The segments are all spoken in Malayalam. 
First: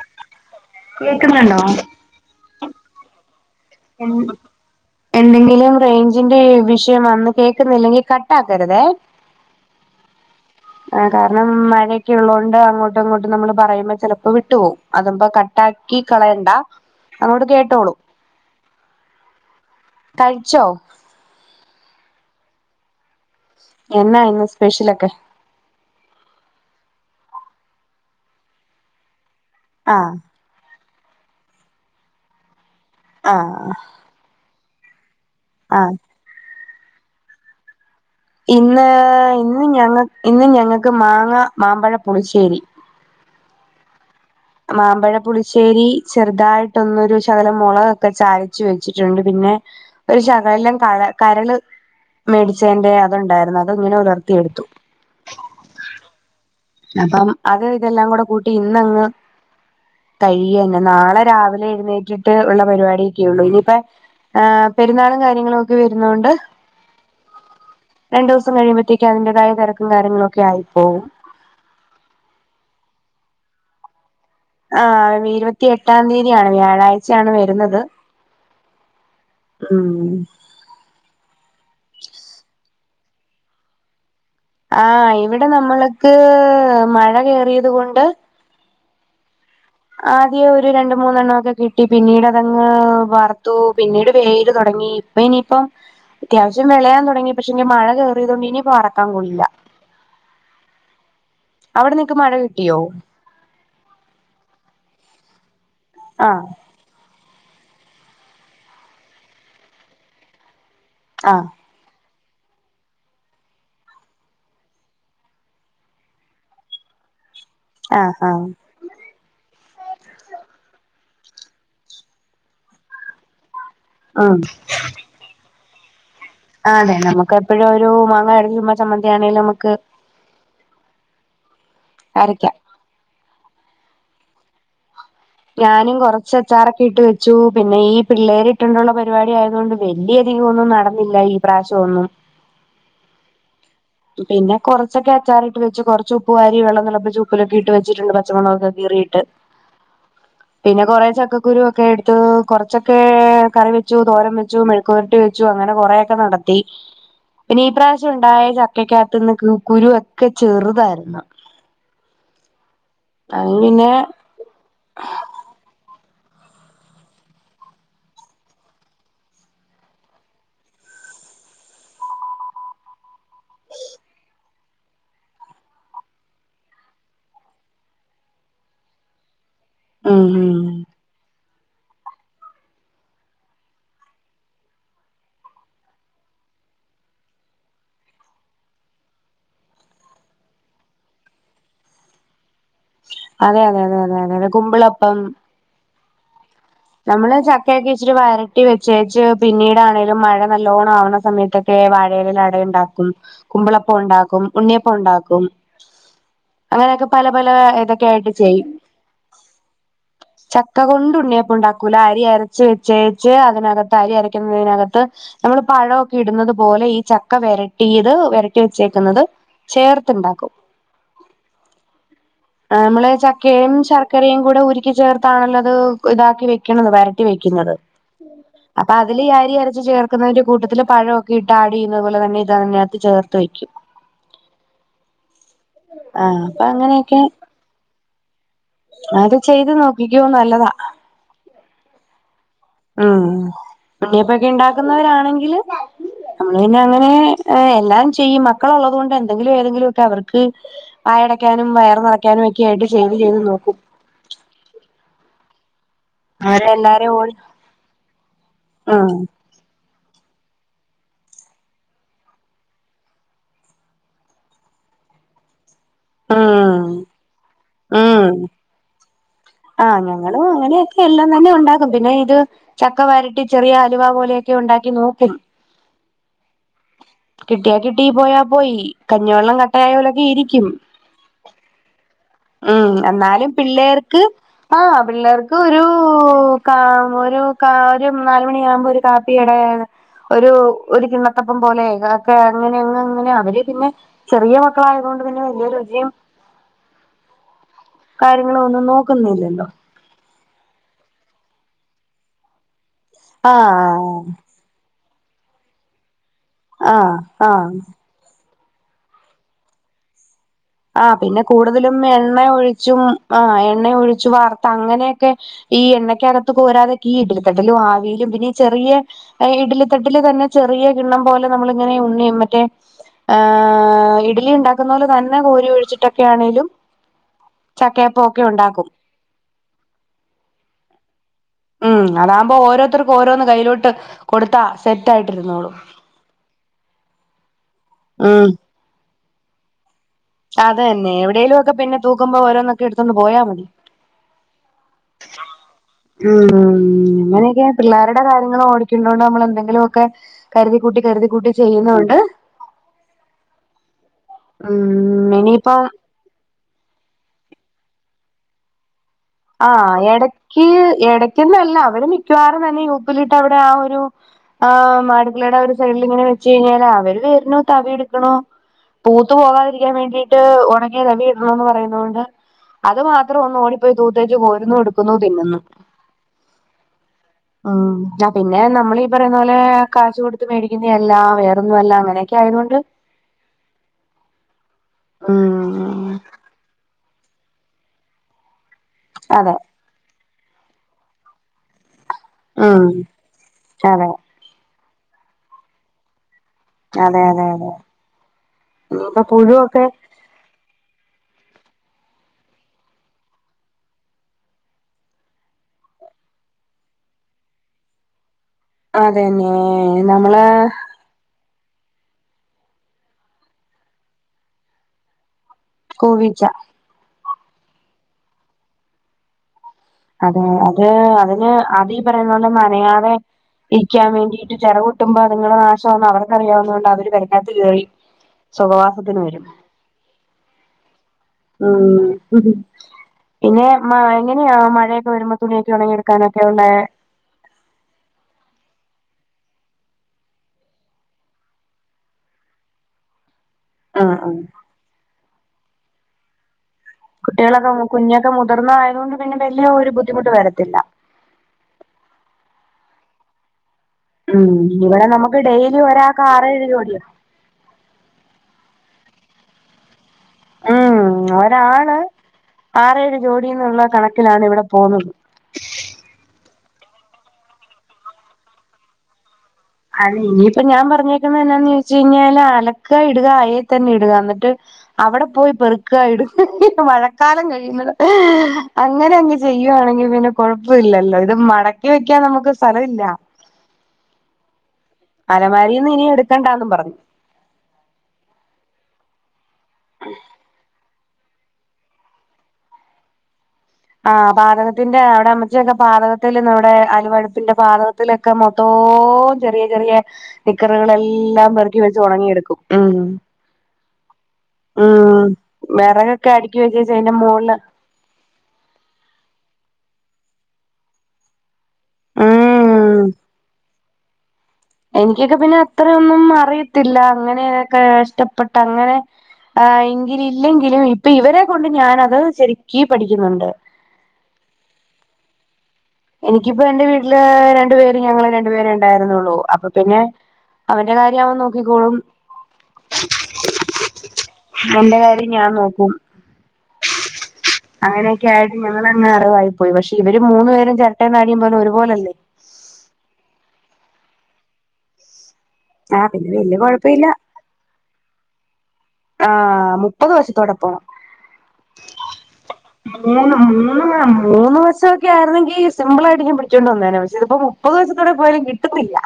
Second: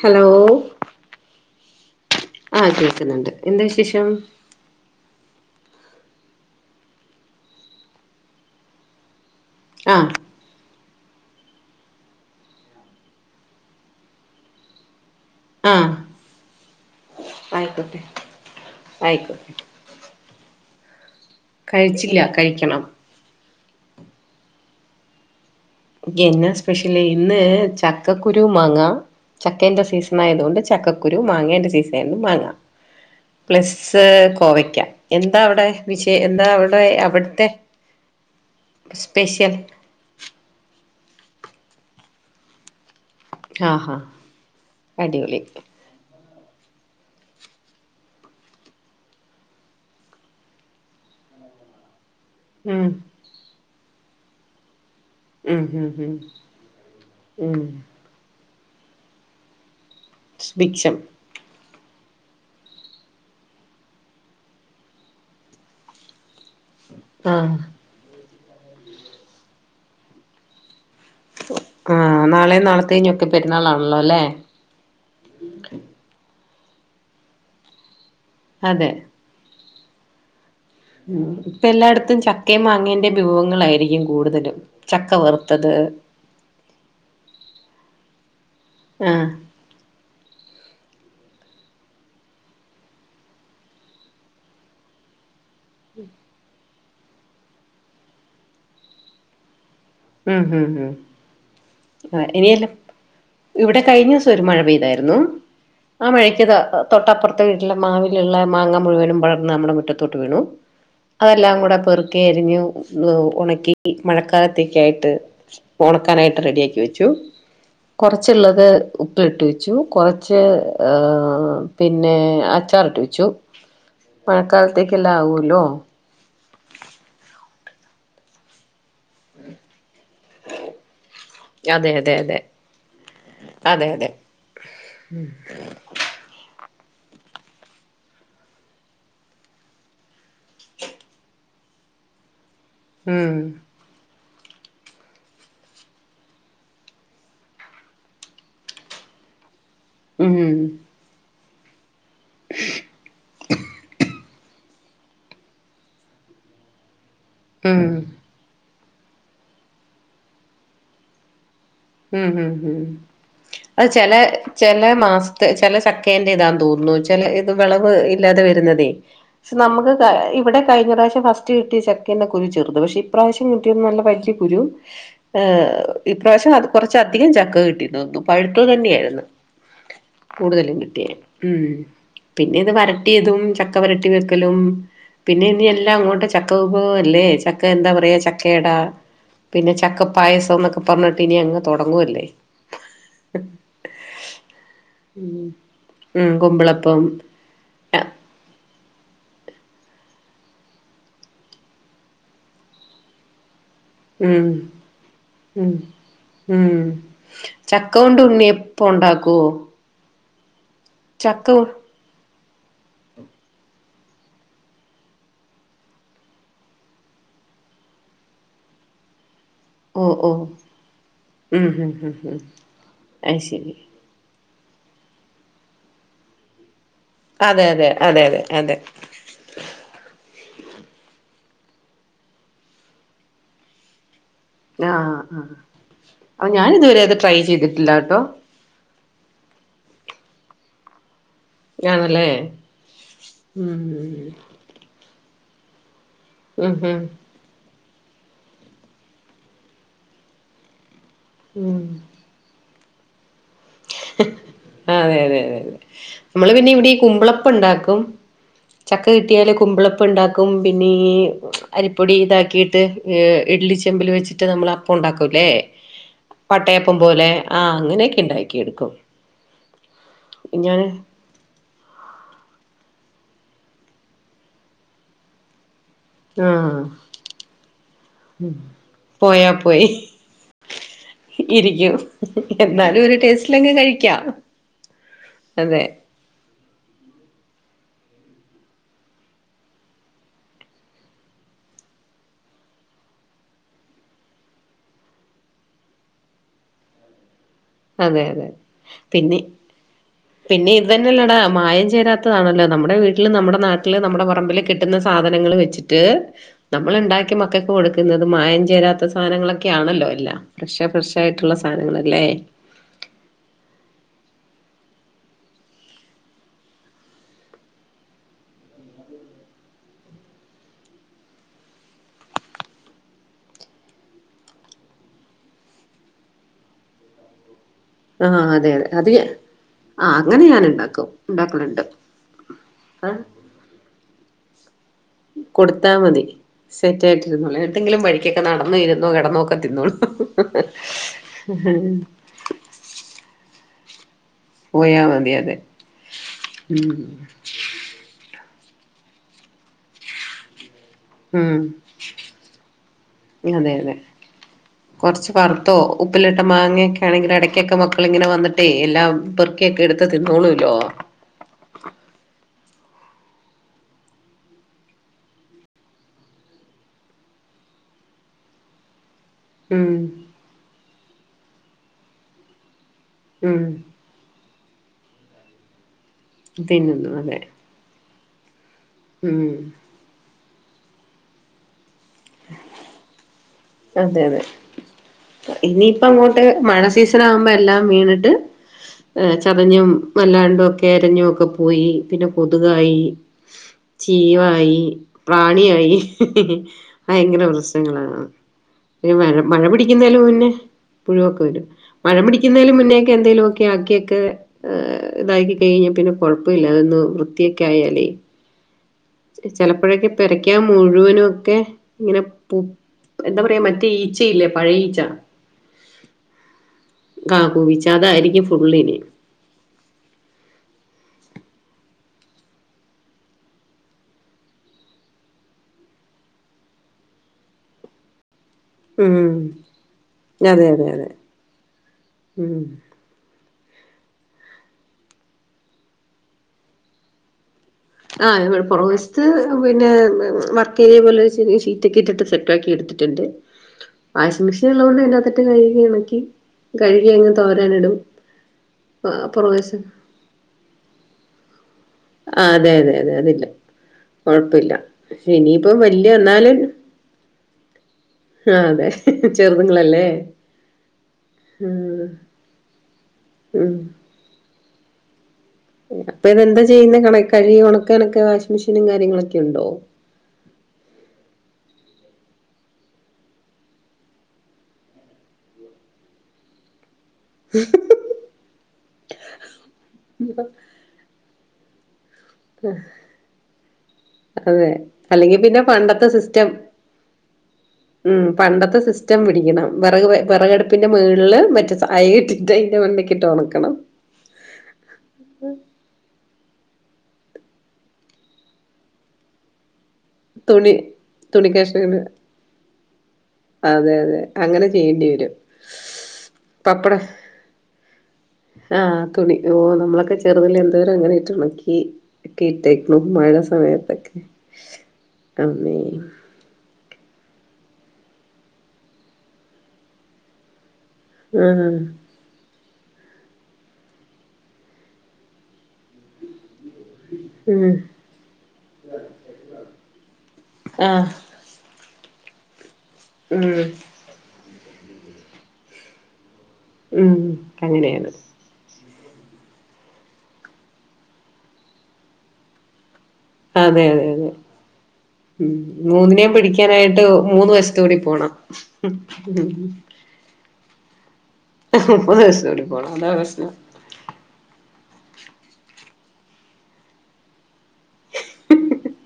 ഹലോ കേക്ക്ന്ന്ണ്ടോ ആഹ് കേൾക്കുന്നുണ്ട് എന്താ വിശേഷം [inaudible] എന്തെങ്കിലും റേഞ്ചിന്റെ വിഷയം വന്ന് കേൾക്കുന്നില്ലെങ്കിൽ കട്ട് ആക്കരുതേ ആഹ് ആ കാരണം മഴയൊക്കെ ഉള്ളതോണ്ട് അങ്ങോട്ടും ഇങ്ങോട്ടും നമ്മള് പറയുമ്പോ ചെലപ്പോ വിട്ടു പോവും അതുകൊണ്ട ക ആ ട്ടാക്കി കളയണ്ട അങ്ങോട്ട് കേട്ടോളൂ ആയിക്കോട്ടെ ആയിക്കോട്ടെ കഴിച്ചോ കഴിച്ചില്ല കഴിക്കണം എന്നായിന്ന് സ്പെഷ്യലൊക്കെ എന്ന സ്പെഷ്യല് ഇന്ന് ചക്കകുരു മാങ്ങ ചക്കേൻ്റെ ആഹ് സീസൺ ആയതു കൊണ്ട് ചക്കക്കുരു മാങ്ങേന്റെ സീസൺ ആയോണ്ട് മാങ്ങ ആഹ് പ്ലസ് ത് കോവയ്ക്ക എന്താ അവിടെ ആഹ് വിഷയ എന്താ അവിടെ അവിടുത്തെ ഇന്ന് സ്പെഷ്യൽ ഇന്ന് ഞങ്ങക്ക് ഇന്ന് ഞങ്ങക്ക് മാങ്ങ മാമ്പഴ പുളിശ്ശേരി ആഹ് ഹ മാമ്പഴ പുളിശ്ശേരി ചെറുതായിട്ടൊന്നൊരു ശകലം മുളകൊക്കെ ചാലിച് വെച്ചിട്ടുണ്ട് പിന്നെ ഒരു ശകലം കര കരള് ഉം മേടിച്ചതിന്റെ അതൊണ്ടായിരുന്നു അത് ഇങ്ങനെ ഉലർത്തിയെടുത്തു ഉം ഉം ഉം അതാണ് ഉം അത് ഇതെല്ലാം കൂടെ കൂട്ടി ഇന്നങ്ങ് കഴിയന്നെ ഭിക്ഷം നാളെ രാവിലെ എഴുന്നേറ്റ് ട്ട് ഉള്ള പരിപാടിയൊക്കെ ഉള്ളൂ ഇനിയിപ്പോ ഏ പെരുന്നാളും കാര്യങ്ങളും ഒക്കെ വരുന്നൊണ്ട് ആഹ് രണ്ടൂസം കഴിയുമ്പഴത്തേക്ക് അതിന്റേതായ തെരക്കും കാര്യങ്ങളൊക്ക്യായി പോവും ആഹ് നാളെയും നാളത്തെഞ്ഞൊക്കെ പെര്ന്നാളാണല്ലോ ല്ലേ. ആഹ് ഇരുപത്തിഎട്ടാം തീയതിയാണ് വ്യാഴാഴ്ചയാണ് വെരുന്നത്. അതെ ഉം ഉം ഇപ്പ എല്ലാട്ത്തും ചക്കേം മാങ്ങേന്റെ വിഭവങ്ങളായിരിക്കും കൂടുതലും. ചക്ക ആഹ് ഇവടെ വറുത്തത് നമ്മള്ക്ക് മഴകേറിയത് കൊണ്ട് ആഹ് ആദ്യൊര് രണ്ട് മൂന്നെണ്ണൊക്കെ കിട്ടി പിന്നീട് അതങ്ങ് വറ്ത്തു പിന്നീട് വേര് തൊടങ്ങി പ്പനിയിപ്പം അത്യാവശ്യം വെളയാൻ തൊടങ്ങി പക്ഷെ ഞ് മഴ കേറിയതോണ്ട് ഇനി പറക്കാൻ കൊള്ളില്ല. ഉം ഉം ളും അവിടെ നിങ്ങക്ക് അഹ് മഴ ഇനിയെല്ലം കിട്ടിയോ ഇവടെ കഴിഞ്ഞിസം ഒരു മഴ പെയ്തായിരുന്നു ആ ആഹ് മഴക്കത് അഹ് തൊട്ടപ്പർത്തെ വീട്ടിലെ മാവില്ള്ള മാങ്ങ മുഴുവനും വളർന്ന് നമ്മടെ മുറ്റത്തോട്ട് വീണു. ആഹ് അതെല്ലാം കൂടെ പെറ്ക്കി അരിഞ്ഞ് എഹ് ഒണക്കി മഴക്കാലത്തെ ക്ക്യായിട്ട് ഒണക്കാനായിട്ട് റെഡ്യാക്കി വെച്ചു ആഹ് ആഹ് കൊറച്ച്ള്ളത് ത്ത്ട്ട് വെച്ചു കൊറച്ച് ഏഹ് പിന്നെ അച്ചാർട്ട് വെച്ചു ഉം മഴക്കാലത്തേക്കെല്ലാവോല്ലോ. ആന്നെ നമക്ക് എപ്പഴൊരു മാങ്ങ അരിഞ്ഞ് ചുമ്മ ചമ്മന്ത്യാണെലും അമ്മക്ക് അതെ യതെ യതെ അരക്കാം അതെ യതെ ഉം ഞാനും കൊറച്ച് അച്ചാറൊക്കെ ഇട്ട് വെച്ചു പിന്നെ ഈ പിള്ളേരിട്ടൊണ്ടുള്ള പരിവാട്യായതൊണ്ട് വെല്ല്യധികൊന്നും നടന്നില്ല ഈ പ്രാവശ്യൊന്നും ഉം പിന്നെ കൊറച്ചൊക്കെ അച്ചാറിട്ട് വെച്ച് കൊറച്ച് ഉപ്പുവാരി വെള്ളം തളപ്പിച്ചു ഉപ്പിലൊക്കെ ഇട്ട് വച്ചിട്ടുണ്ട് പച്ചമൊളകൊക്കെ കീറിയിട്ട് ഉം പിന്നെ കുറേ ചക്ക കുരു ഒക്കെ എട്ത്തു കൊറച്ചൊക്കെ കറി വെച്ചു, തോരം വെച്ചു, മെഴുക്കുവരട്ടി വെച്ചു, അങ്ങനെ കൊറെക്കെ നടത്തി ഉ [unintelligible] പിന്നെ ഈ പ്രാവശ്യം ഉണ്ടായ ചക്കക്കകത്ത്ന്ന് ക്ക് കുരൊക്കെ ചെറ്തായിര്ന്ന്. ഉം ഉം ഉം അത് ചെലെ ചെലെ മാസത്തെ ചെലെ ചക്കേന്റെ ഇതാന്ന് തോന്നുന്നു ചെലെ ഇത് വളവ് ഇല്ലാതെ വെര്ന്നതേ പക്ഷെ നമക്ക് ക ഇവടെ കഴിഞ്ഞ പ്രാവശ്യം ഫസ്റ്റ് കിട്ടിയ ചക്കൻ്റെ കുരു ചെറ്ത് പക്ഷെ ഇ പ്രാവശ്യം കിട്ടിയത് നല്ല വെല്ല്യെ കുരു എഹ് ഇപ്രാവശ്യം അത് കൊറച്ചധികം ചക്ക കിട്ടിന്ന് തോന്നുന്നു പഴുത്ത തെന്ന്യായിരുന്നു. ഉം ഉം കൂടുതലും കിട്ടിയെ ഉം പിന്നെ ഇത് വരട്ടിയതും ചക്കവരട്ടി വെക്കലും പിന്നെ ഇഞ് എല്ലാം അങ്ങോട്ട് ചക്ക വിഭവോല്ലേ ചക്ക എന്താ പറയാ ചക്കേടാ പിന്നെ ചക്കപ്പായസം എന്നൊക്കെ പർഞ്ഞിട്ട് ഇനി അങ്ങ് തൊടങ്ങുവല്ലേ അതെ യതെ യ്തെ യതെ യതെ യതെ കുമ്പളപ്പം ഉം കുമ്പള നമ്മള് ച ക്കാക്കി വെച്ചിട്ട് വരട്ടി വെച്ചേച്ച് പിന്നീടാണേലും മഴ നല്ലോണാവ്ണ സമയത്തൊക്കെ വാഴയിലേല് അടേണ്ടാ ക്കും കുമ്പളപ്പോണ്ടാക്കും ഉം ഉണ്ണിയപ്പോണ്ടാക്കും ഉം ഉം അങ്ങനെക്കെ പല പല ചക്ക കൊണ്ട് ഇതൊക്കയിട്ട് ചെയ്യും. ഉണ്ണിയപ്പം ഉണ്ടാക്കുവോ ചക്ക കൊണ്ടുണിയപ് ചക്ക [unintelligible] അരി അരച്ച് വെച്ചേച്ച് അതിനകത്ത് അരി അരക്കുന്നതിനകത്ത് നമ്മൾ പഴമൊക്കെ ഇടുന്നത് പോലെ ഈ ചക്ക വരട്ടിയത് വരട്ടി വെച്ചേക്കുന്നത് ഓഹ് ഓഹ് ചേർത്തുണ്ടാക്കും ഉം ഉം ഉം ഉം നമ്മള് അത് ചക്കയും ശരി ശർക്കരയും കൂടെ ഉരുക്കി ചേർത്താണല്ലോ അത് ഇതാക്കി വെക്കണുന്നത് വര- അതെ അതെ അതെ അതെ അതെ അതില് ആരി അരച്ചു ചേർക്കതിന്റെ കൂട്ടത്തില് പഴമൊക്കെ ഇട്ട് ആഡ് ചെയ്യുന്നതു പോലെ തന്നെ ഇതതിനകത്ത് ചേർത്ത് വയ്ക്കും ന ആഹ് ആഹ് അപ്പ അപ്പൊ ഞാനിതുവരെ അത് അങ്ങനെയൊക്കെ ട്രൈ ചെയ്തിട്ടില്ല കേട്ടോ അത് ചെയ്ത് നോക്കിക്കോ നല്ലതാ ആ ണല്ലേ ഉം ഉണ്ണിയപ്പൊക്കെ ഉണ്ടാക്കുന്നവരാണെങ്കിൽ നമ്മള് ഉം പിന്നെ ഉം അങ്ങനെ ഏഹ് എല്ലാം ചെയ്യും മക്കള ഉള്ളത് കൊണ്ട് എന്തെങ്കിലും ഏതെങ്കിലുമ ഒക്കെ അവർക്ക് വായടക്കാനും ഉം വയർ നറയ്ക്ക ക്കാനൊക്കെ ആയിട്ട് ചെയ്ത് ചെയ്ത് നോക്കും ആഹ് അതെ അതെ അതെതെ നമ്മള് അവരെ പിന്നെ ഇവിടെഈ എല്ലാരേം ഓടി കുമ്പളപ്പ ഉണ്ടാക്കും ചക്ക ഉം കിട്ടിയല് കുമ്പളപ്പം അപ്പ ഉണ്ടാക്കും പിന്നെ അരിപ്പൊടി ഇതാക്കിയിട്ട് ഇഡ്ലി ചെമ്പിൽ വെച്ചിട്ട് നമ്മൾ അപ്പം പ്പ ഉണ്ടാക്കൂല്ലേ ഉം പട്ടയപ്പം പോലെ ആഹ് അങ്ങനെയൊക്കെ ഉം ണ്ടായി ആഹ് ഞങ്ങളും ഞാന് അങ്ങനെയൊക്കെല്ല എല്ല തന്നെ ഉണ്ടാക്കും പിന്നെ ഇത് ചക്കവരട്ടി ചെറിയ അലുവ പോലെയൊക്കെ ഉണ്ടാക്കി നോക്കും ആഹ് കിട്ടിയാ കിട്ടി പോയാ പോയി കഞ്ഞിവെള്ളം കട്ടയായ പോലൊക്കെ ഇരിക്കും ഇരികും ഉം എന്നാലും പിള്ളേർക്ക് ആഹ് പിള്ളേർക്ക് അതെ ഒരു കാ ഒരു കാ ഒരു നാലുമണിയ ആകുമ്പോ ഒരു കാപ്പി ഇടാണ് ഒരു ഒരു കിണത്തപ്പം പോലെ ഒക്കെ അങ്ങനെങ്ങ അങ്ങനെ അവര് പിന്നെ ചെറിയ മക്കളായതു കൊണ്ട് തന്നെ വലിയ രുചിയും അതെ അതെ കാര്യങ്ങളും ഒന്നും പിന്നെ നോക്കുന്നില്ലല്ലോ പിന്നെ ഇത് തന്നെയല്ലേടാ മായം ചേരാത്തതാണല്ലോ നമ്മുടെ വീട്ടില് നമ്മുടെ നാട്ടില് ആഹ് നമ്മുടെ പറമ്പില് കിട് ട്ടുന്ന സാധനങ്ങൾ വെച്ചിട്ട് നമ്മൾ ആഹ് ഉണ്ടാക്കി ആഹ് മക്കക്ക് കൊടുക്കുന്നത് മായം ചേരാത്ത മ സാധനങ്ങളൊക്കെ ആണല്ലോ എല്ലാ ആഹ് പിന്നെ കൂടുതലും എണ്ണ ഒഴിച്ചും ആഹ് എണ്ണ ഒഴിച്ചു വാർത്ത അങ്ങനെയൊക്കെ ഈ എണ്ണയ്ക്കറത്ത് പോരാതെക്കെ ഈ ഇട്ലത്തട്ടിലും ആവിയിലും പിന്നെഈ ചെറിയ ഇഡലിത്തട്ടില് തന്നെ ചെറിയ കിണ്ണം പോലെ നമ്മളിങ്ങനെ ഉണ്ണിയും മറ്റേ ഏഹ് ഇഡ്ലി ഉണ്ടാക്കുന്ന പോലെ തന്നെ കോരി ഒഴിച്ചിട്ടൊക്കൊണേലും ചക്കയപ്പക്കെ ഉണ്ടാക്കും അതികെ [unintelligible] ആഹ് അങ്ങനെ ഞാാനണ്ടാക്കും ഉം അതാവുമ്പോ ഓരോരുത്തർക്കും ഓരോന്ന് കയ്യിലോട്ട് കൊടുത്താ സെറ്റ് ആയിട്ടിരുന്നുള്ളൂ ആഹ് മതി സെറ്റ് ആയിട്ടിരുന്നോള്ളൂ എന്തെങ്കിലും വഴിക്കൊക്കെ ഉം നടന്നോ ഇരുന്നോ കിടന്നോക്കെ തിന്നോളൂ അതന്നെ എവിടേലും ഒക്കെ പിന്നെ തൂക്കുമ്പോ ഓരോന്നൊക്കെ എടുത്തൊണ്ട് പോയാ മതി പോയാ മതി അതെ ഉം പിള്ളേരുടെ കാര്യങ്ങൾ ഓടിണ്ടോണ്ട് നമ്മൾ എന്തെങ്കിലുക്കെ കരുതി കൂട്ടി കരുതി ഉം അതെ അതെ കൊറച്ച് ഉം വറുത്തോ ഇനിയിപ്പം ഉപ്പിലിട്ട് മാങ്ങയൊക്കെ ആണെങ്കിൽ ഇടയ്ക്കൊക്കെ മക്കളിങ്ങനെ വന്നിട്ടേ എല്ലാം പെറുക്കിയൊക്കെ ആഹ് എടുത്ത് ഇടക്ക് തിന്നോളൂല്ലോ ഇടക്ക്ന്ന അല്ല അവര് മിക്കവാറും തന്നെ ഉപ്പിലിട്ട് അവിടെ ആഹ് ഒരു ആഹ് മാടുകളുടെ ഒരു സൈഡിൽങ്ങനെ വെച്ച കഴിഞ്ഞാല് അവര് വരണോ തവി എടുക്കണോ പൂത്ത പോകാതിരിക്കാൻ ഉം വേണ്ടിട്ട് ഉണങ്ങിയ തവി ഇടണോന്ന് പറയുന്നത് കൊണ്ട് അത് മാത്രം ഒന്ന് ഉം ഓടിപ്പോയി ഇട്ടേച്ചു പോരുന്നു എടുക്കുന്നു തിന്നുന്നു. തിന്നുന്നു അതെ ഉം ആഹ് പിന്നെ നമ്മളീ പറയുന്ന ഉം പോലെ കാശുകൊടുത്ത് മേടിക്കുന്ന അല്ല വേറൊന്നും അല്ല അ നൊക്കെ ആയതൊണ്ട് അതെ അതെ ഇനിപ്പ അങ്ങോ ട്ട് മഴ സീസണാകുമ്പോ എല്ലാം വീണിട്ട് ഏഹ് അതെ ചതഞ്ഞും വല്ലാണ്ടൊക്കെ അരഞ്ഞുവോക്കെ പോയി പിന്നെ ഉം കൊതുകായി അതെ ചീവായി പ്രാണിയായി അതെ ഭയങ്കര അതെ അതെ പ്രശ്നങ്ങളാണ് ഇനിയിപ്പ മഴ മഴ പുഴുവൊക്കെ പിടിക്കുന്നേലും മുന്നേ പുഴുവൊക്കെ വരും മഴം പിടിക്കുന്നേലും മുന്നേക്കെ എന്തെലുവോക്കെ ആക്കിയൊക്കെ ഏഹ് ഇതാക്കി കഴിഞ്ഞാ പിന്നെ കൊഴപ്പവില്ല ഒന്ന് വൃത്തിയൊക്കെ ആയാലേ അതന്നെ ചെലപ്പോഴൊക്കെ നമ്മള് പെരയ്ക്കാകം മുഴുവനു ക്കെ ഇങ്ങനെ പു എന്താ പറയാ മറ്റേ ഈച്ച ഇല്ലേ പഴേ ഈച്ച കുവിച്ച കാ കുവിച്ച അതാരിക്കും ഫുള്ളിനി അതെ അത് അതിന് അതി പറയുന്നപോലെ നനയാതെ ഇരിക്കാൻ വേണ്ടിട്ട് ചെറകൊട്ടുമ്പോ അത്ങ്ങടെ നാശാന്ന് അവർക്ക് അറിയാന്നകൊണ്ട് അവര് പെരക്കാത്ത് കേറി [inaudible] സുഖവാസത്തിന് ഉം വരും അതെ അതെ അതെ ഉം ഉം പിന്നെ മ എങ്ങനെയാ മഴയൊക്കെ വരുമ്പോ തുണിയൊക്കെ ഒണങ്ങിയെടുക്കാനൊക്കെ ഒള്ളെ ആഹ് ഇവടെ പൊറക് വശത്ത് പിന്നെ വർക്ക് ഏരിയ പോലെ ഷീറ്റക്കെ ഇട്ടിട്ട് സെറ്റ് ആക്കി എടുത്തിട്ട്ണ്ട് ഉം ഉം വാഷിംഗ് മെഷീൻ ഉള്ളതൊണ്ട് അതിന്റാത്തിട്ട് കഴികി ഒണക്കി കുട്ടികളൊക്കെ കുഞ്ഞോക്കെ മുതിർന്ന ആയതൊണ്ട് പിന്നെ വല്യ പ്രവേശം ഒരു ബുദ്ധിമുട്ട് വരത്തില്ല. ആഹ് അതെ അതെ അതെ അതില്ല ഉം കൊഴപ്പില്ല ഇവിടെ പഷേ നമുക്ക് ഇനിപ്പ ഡെയിലി വല്യ ഒരാൾക്ക് എന്നാലും ആറേഴ് ജോടിയാ ആഹ് അതെ ചെറുത്ങ്ങളല്ലേ ഉം ഒരാള് ആറെഴ് ഉം. ജോഡിന്നുള്ള കണക്കിലാണ് ഇവടെ പോന്നത് അപ്പ ഇതെന്താ ചെയ്യുന്നെ കണ കഴുകി ഒണക്കനെക്കെ വാഷിംഗ് മെഷീനും കാര്യങ്ങളൊക്കെ ഒണ്ടോ [unintelligible] ഇനിപ്പ ഞാൻ പറഞ്ഞേക്കുന്ന എന്നാന്ന് ചോയിച്ച് കഴിഞ്ഞാല് അലക്ക ഇടുക അയെ തന്നെ ഇടുക എന്നിട്ട് അവടെ പോയി പെറുക്കാ ഇട് മഴ ക്കാലം കഴിയുന്നത് അങ്ങനെ അങ്ങ് ചെയ്യുവാണെങ്കി പിന്നെ കൊ പ്പ ഇല്ലല്ലോ ഇത് മടക്കി വെക്കാൻ നമുക്ക് സ്ഥലവില്ല അതെ അല്ലെങ്കി പിന്നെ അലമാരിന്ന് പണ്ടത്തെ ഇനി സിസ്റ്റം എടുക്കണ്ടാന്നും പറഞ്ഞു ഉം പണ്ടത്തെ സിസ്റ്റം പിടിക്കണം വെറ വെറകടുപ്പിന്റെ മേളില് മറ്റേ അയ കെട്ടിട്ട് അയിന്റെ മണ്ടക്കിട്ട് ഉണക്കണം. ആഹ് പാദകത്തിന്റെ അവടെ അമ്മച്ചിയൊക്കെ പാദകത്തേല് നമ്മടെ അലുവടുപ്പിന്റെ പാദക ത്തിലൊക്കെ മൊത്തോ ചെറിയെ ചെറിയെ തുണി നിക്കറുകളെല്ലാം തുണി പെറുക്കിവെച്ച് കഷ്ണങ്ങൾ ഒണങ്ങിയെടുക്കും ഉം അതെ അതെ അങ്ങനെ ചെയ്യേണ്ടി ഉം വരും വെറകൊക്കെ പപ്പടം അടക്കിവെച്ചേചയിന്റെ മോളില് ആഹ് തുണി ഓഹ് നമ്മളൊക്കെ ചെറുതില് എന്തോര് അങ്ങനിട്ട് ഒണക്കി ക്കി ഉം ഇട്ടേയ്ക്ക്ണു മഴസമയത്തക്കെ എനിക്കെക്കെ പിന്നെ അത്രയൊന്നും അറി ത്തില്ല അങ്ങനെക്കെ കഷ്ടപ്പെട്ട് അങ്ങനെ ഏഹ് എങ്കില് ഇല്ലങ്കിലും ഇപ്പ ഇവരെകൊണ്ട് ആഹ് ഞാനത് ശെരിക്ക്‌ പഠിക്ക്‌ന്ന്ണ്ട് എനിക്കിപ്പംഎന്റെവീട്ടില് ഉം രണ്ടുപേരും ഞങ്ങള് രണ്ടുപേരഉണ്ടായിരുന്നൊള്ളു അപ്പൊപിന്നെ ആഹ് അവന്റെകാര്യംഅവൻനോക്കിക്കോളും ഉം എന്റെകാര്യംഞാൻനോക്കും ഉം അങ്ങനെയാണ് അങ്ങനെയൊക്കെആയി ഞങ്ങളങ് അറിവായിപ്പോയി പക്ഷെ ഇവര്മൂന്ന്പേരും ചെരട്ടേനാടിയംപോലെ ഒരുപോലല്ലേ അതെ അതെ അതെ ഉ ആഹ് പിന്നെ വല്യ മൂന്നിനെയുംപിടിക്കാനായിട്ട് കുഴപ്പമില്ല മൂന്ന് വശ ത്തൂടിപോണം പ്പതുവഷത്തോടെപോണം മുപ്പത് വയസോടിപോണം അതാപ്രശ്നം ങ്ങങ്ങുങ്ങ മൂന്ന് വശക്കെആയിന്നെങ്കി സിമ്പിളായിട്ട്ക്കി പിടിച്ചോണ്ട് വന്നേനേ പക്ഷെഇതിപ്പോ മു പ്പത് വശത്തോടെപോയാലുംകിട്ടുന്നില്ല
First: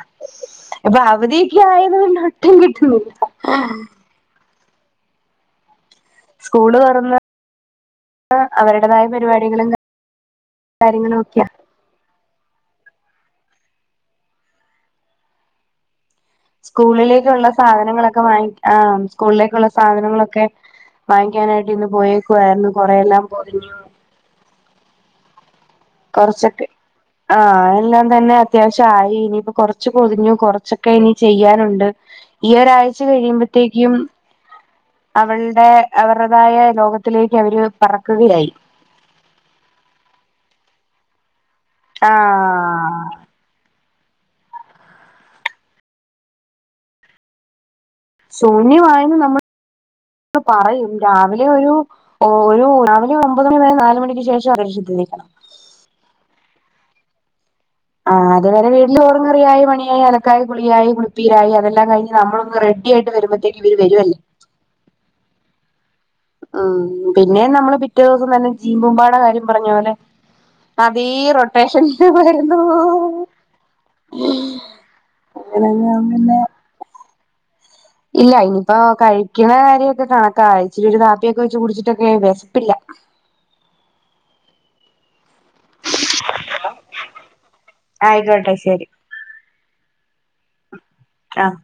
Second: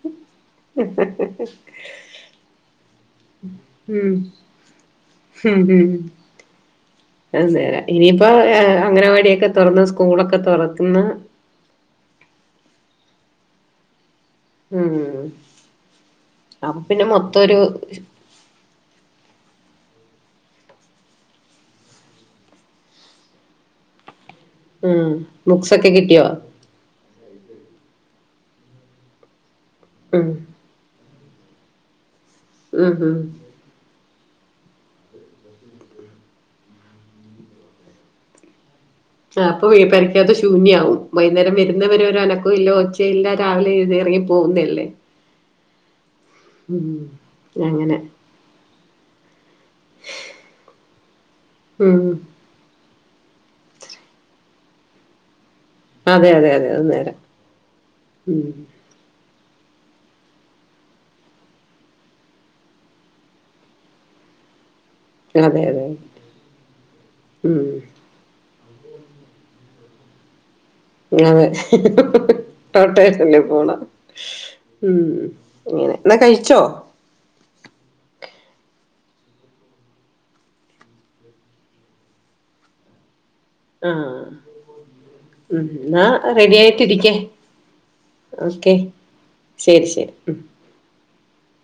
അപ്പൊഅവധിയിക്കെആയത് കൊണ്ട് ഒട്ടുംകിട്ടുന്നില്ല ഉം ഉം ഉം സ്കൂള്തുറന്ന് [unintelligible] ഇനിയിപ്പോ പരിപാടികളും അംഗനവാടിയൊക്കെതുറന്ന് സ്കൂളൊക്കെതൊറക്കുന്ന കാര്യങ്ങളും ഒക്കെയാ ഉം അപ്പൊ പിന്നെ മൊത്തം സ്കൂളിലേക്കുള്ള ഒരു സാധനങ്ങളൊക്കെ വാങ്ങി ആഹ് സ്കൂളിലേക്കുള്ള സാധനങ്ങളൊക്കെ വാങ്ങിക്കാനായിട്ട് ഇന്ന് പോയേക്കുവായിരുന്നു കൊറെഎല്ലാം പൊതിഞ്ഞു ഉം ബുക്സ് ഒക്കെ കി കൊറച്ചൊക്കെ ആഹ് എല്ലാംതന്നെ അത്യാവശ്യ ആയി ഇനിയിപ്പംകൊറച്ച് ഉം പൊതിഞ്ഞു കൊറച്ചൊ ക്കെ ഇനിചെയ്യാനുണ്ട് ഉം ഈഒരാഴ്ച ഉം കഴിയുമ്പഴ്ത്തേക്ക്യും അവൾടെ അവരതായേ ലോകത്തിലേക്ക് അവര് പറക്കുകയായി ആഹ് അപ്പൊ വീ പരിക്കാത്ത ശൂന്യാവും വൈകുന്നേരം വെരുന്നവെരേ ഒരന ഓ ഇല്ല ആഹ് ഒച്ചയില്ല രാവിലെ എഴുന്ന് ഇറങ്ങി പോകുന്നല്ലേ ഉം അങ്ങനെ ശൂന്യമായെന്ന്നമ്മൾ പറയും രാവിലെ ഒരു ഉം ഓ ഒരു രാവിലെ ഒമ്പത് മണി മുതൽ നാല് മണിക്ക് ശേഷം [unintelligible] അതെ അതെ അതെ അത് നേരാം ആഹ് അത് വരെ വീ ചോറും കറിയായി പണിയായി അലക്കായികുളിയായി കുളിപ്പീരായി അതല്ലാകഴിഞ് നമ്മളൊന്ന് റെഡിആയിട്ട് വരുമ്പോഴ്ത്തേക്ക് ഇവര് വെരുവായി അതെ അതെ ഉം പിന്നെ ഉം നമ്മള് പിറ്റേ ദിവസം തന്നെ ജീമ്പൂമ്പാടെ കാര്യം പറഞ്ഞപോലെ അതെ റൊട്ടേഷൻ വരുന്നുവോ റൊട്ടേഷനില് പോണം ഉം ഇങ്ങനെ ന്നാകഴിച്ചോ ഇല്ല ഇനിയിപ്പോ കഴിക്ക്ണ കാര്യൊക്കെ കണക്ക അയ്ച്ചിരി ഒരുകാപ്പിയൊക്കെ വെച്ച് കുടിച്ചിട്ടൊക്കെ വെശ്പ്പില്ല ആഹ് ഉ ന്നാറെഡിയായിട്ടിരിക്ക് ആയിക്കോട്ടെ ഓക്കെ ശരി ശെരി ശെരി ഉം ആഹ്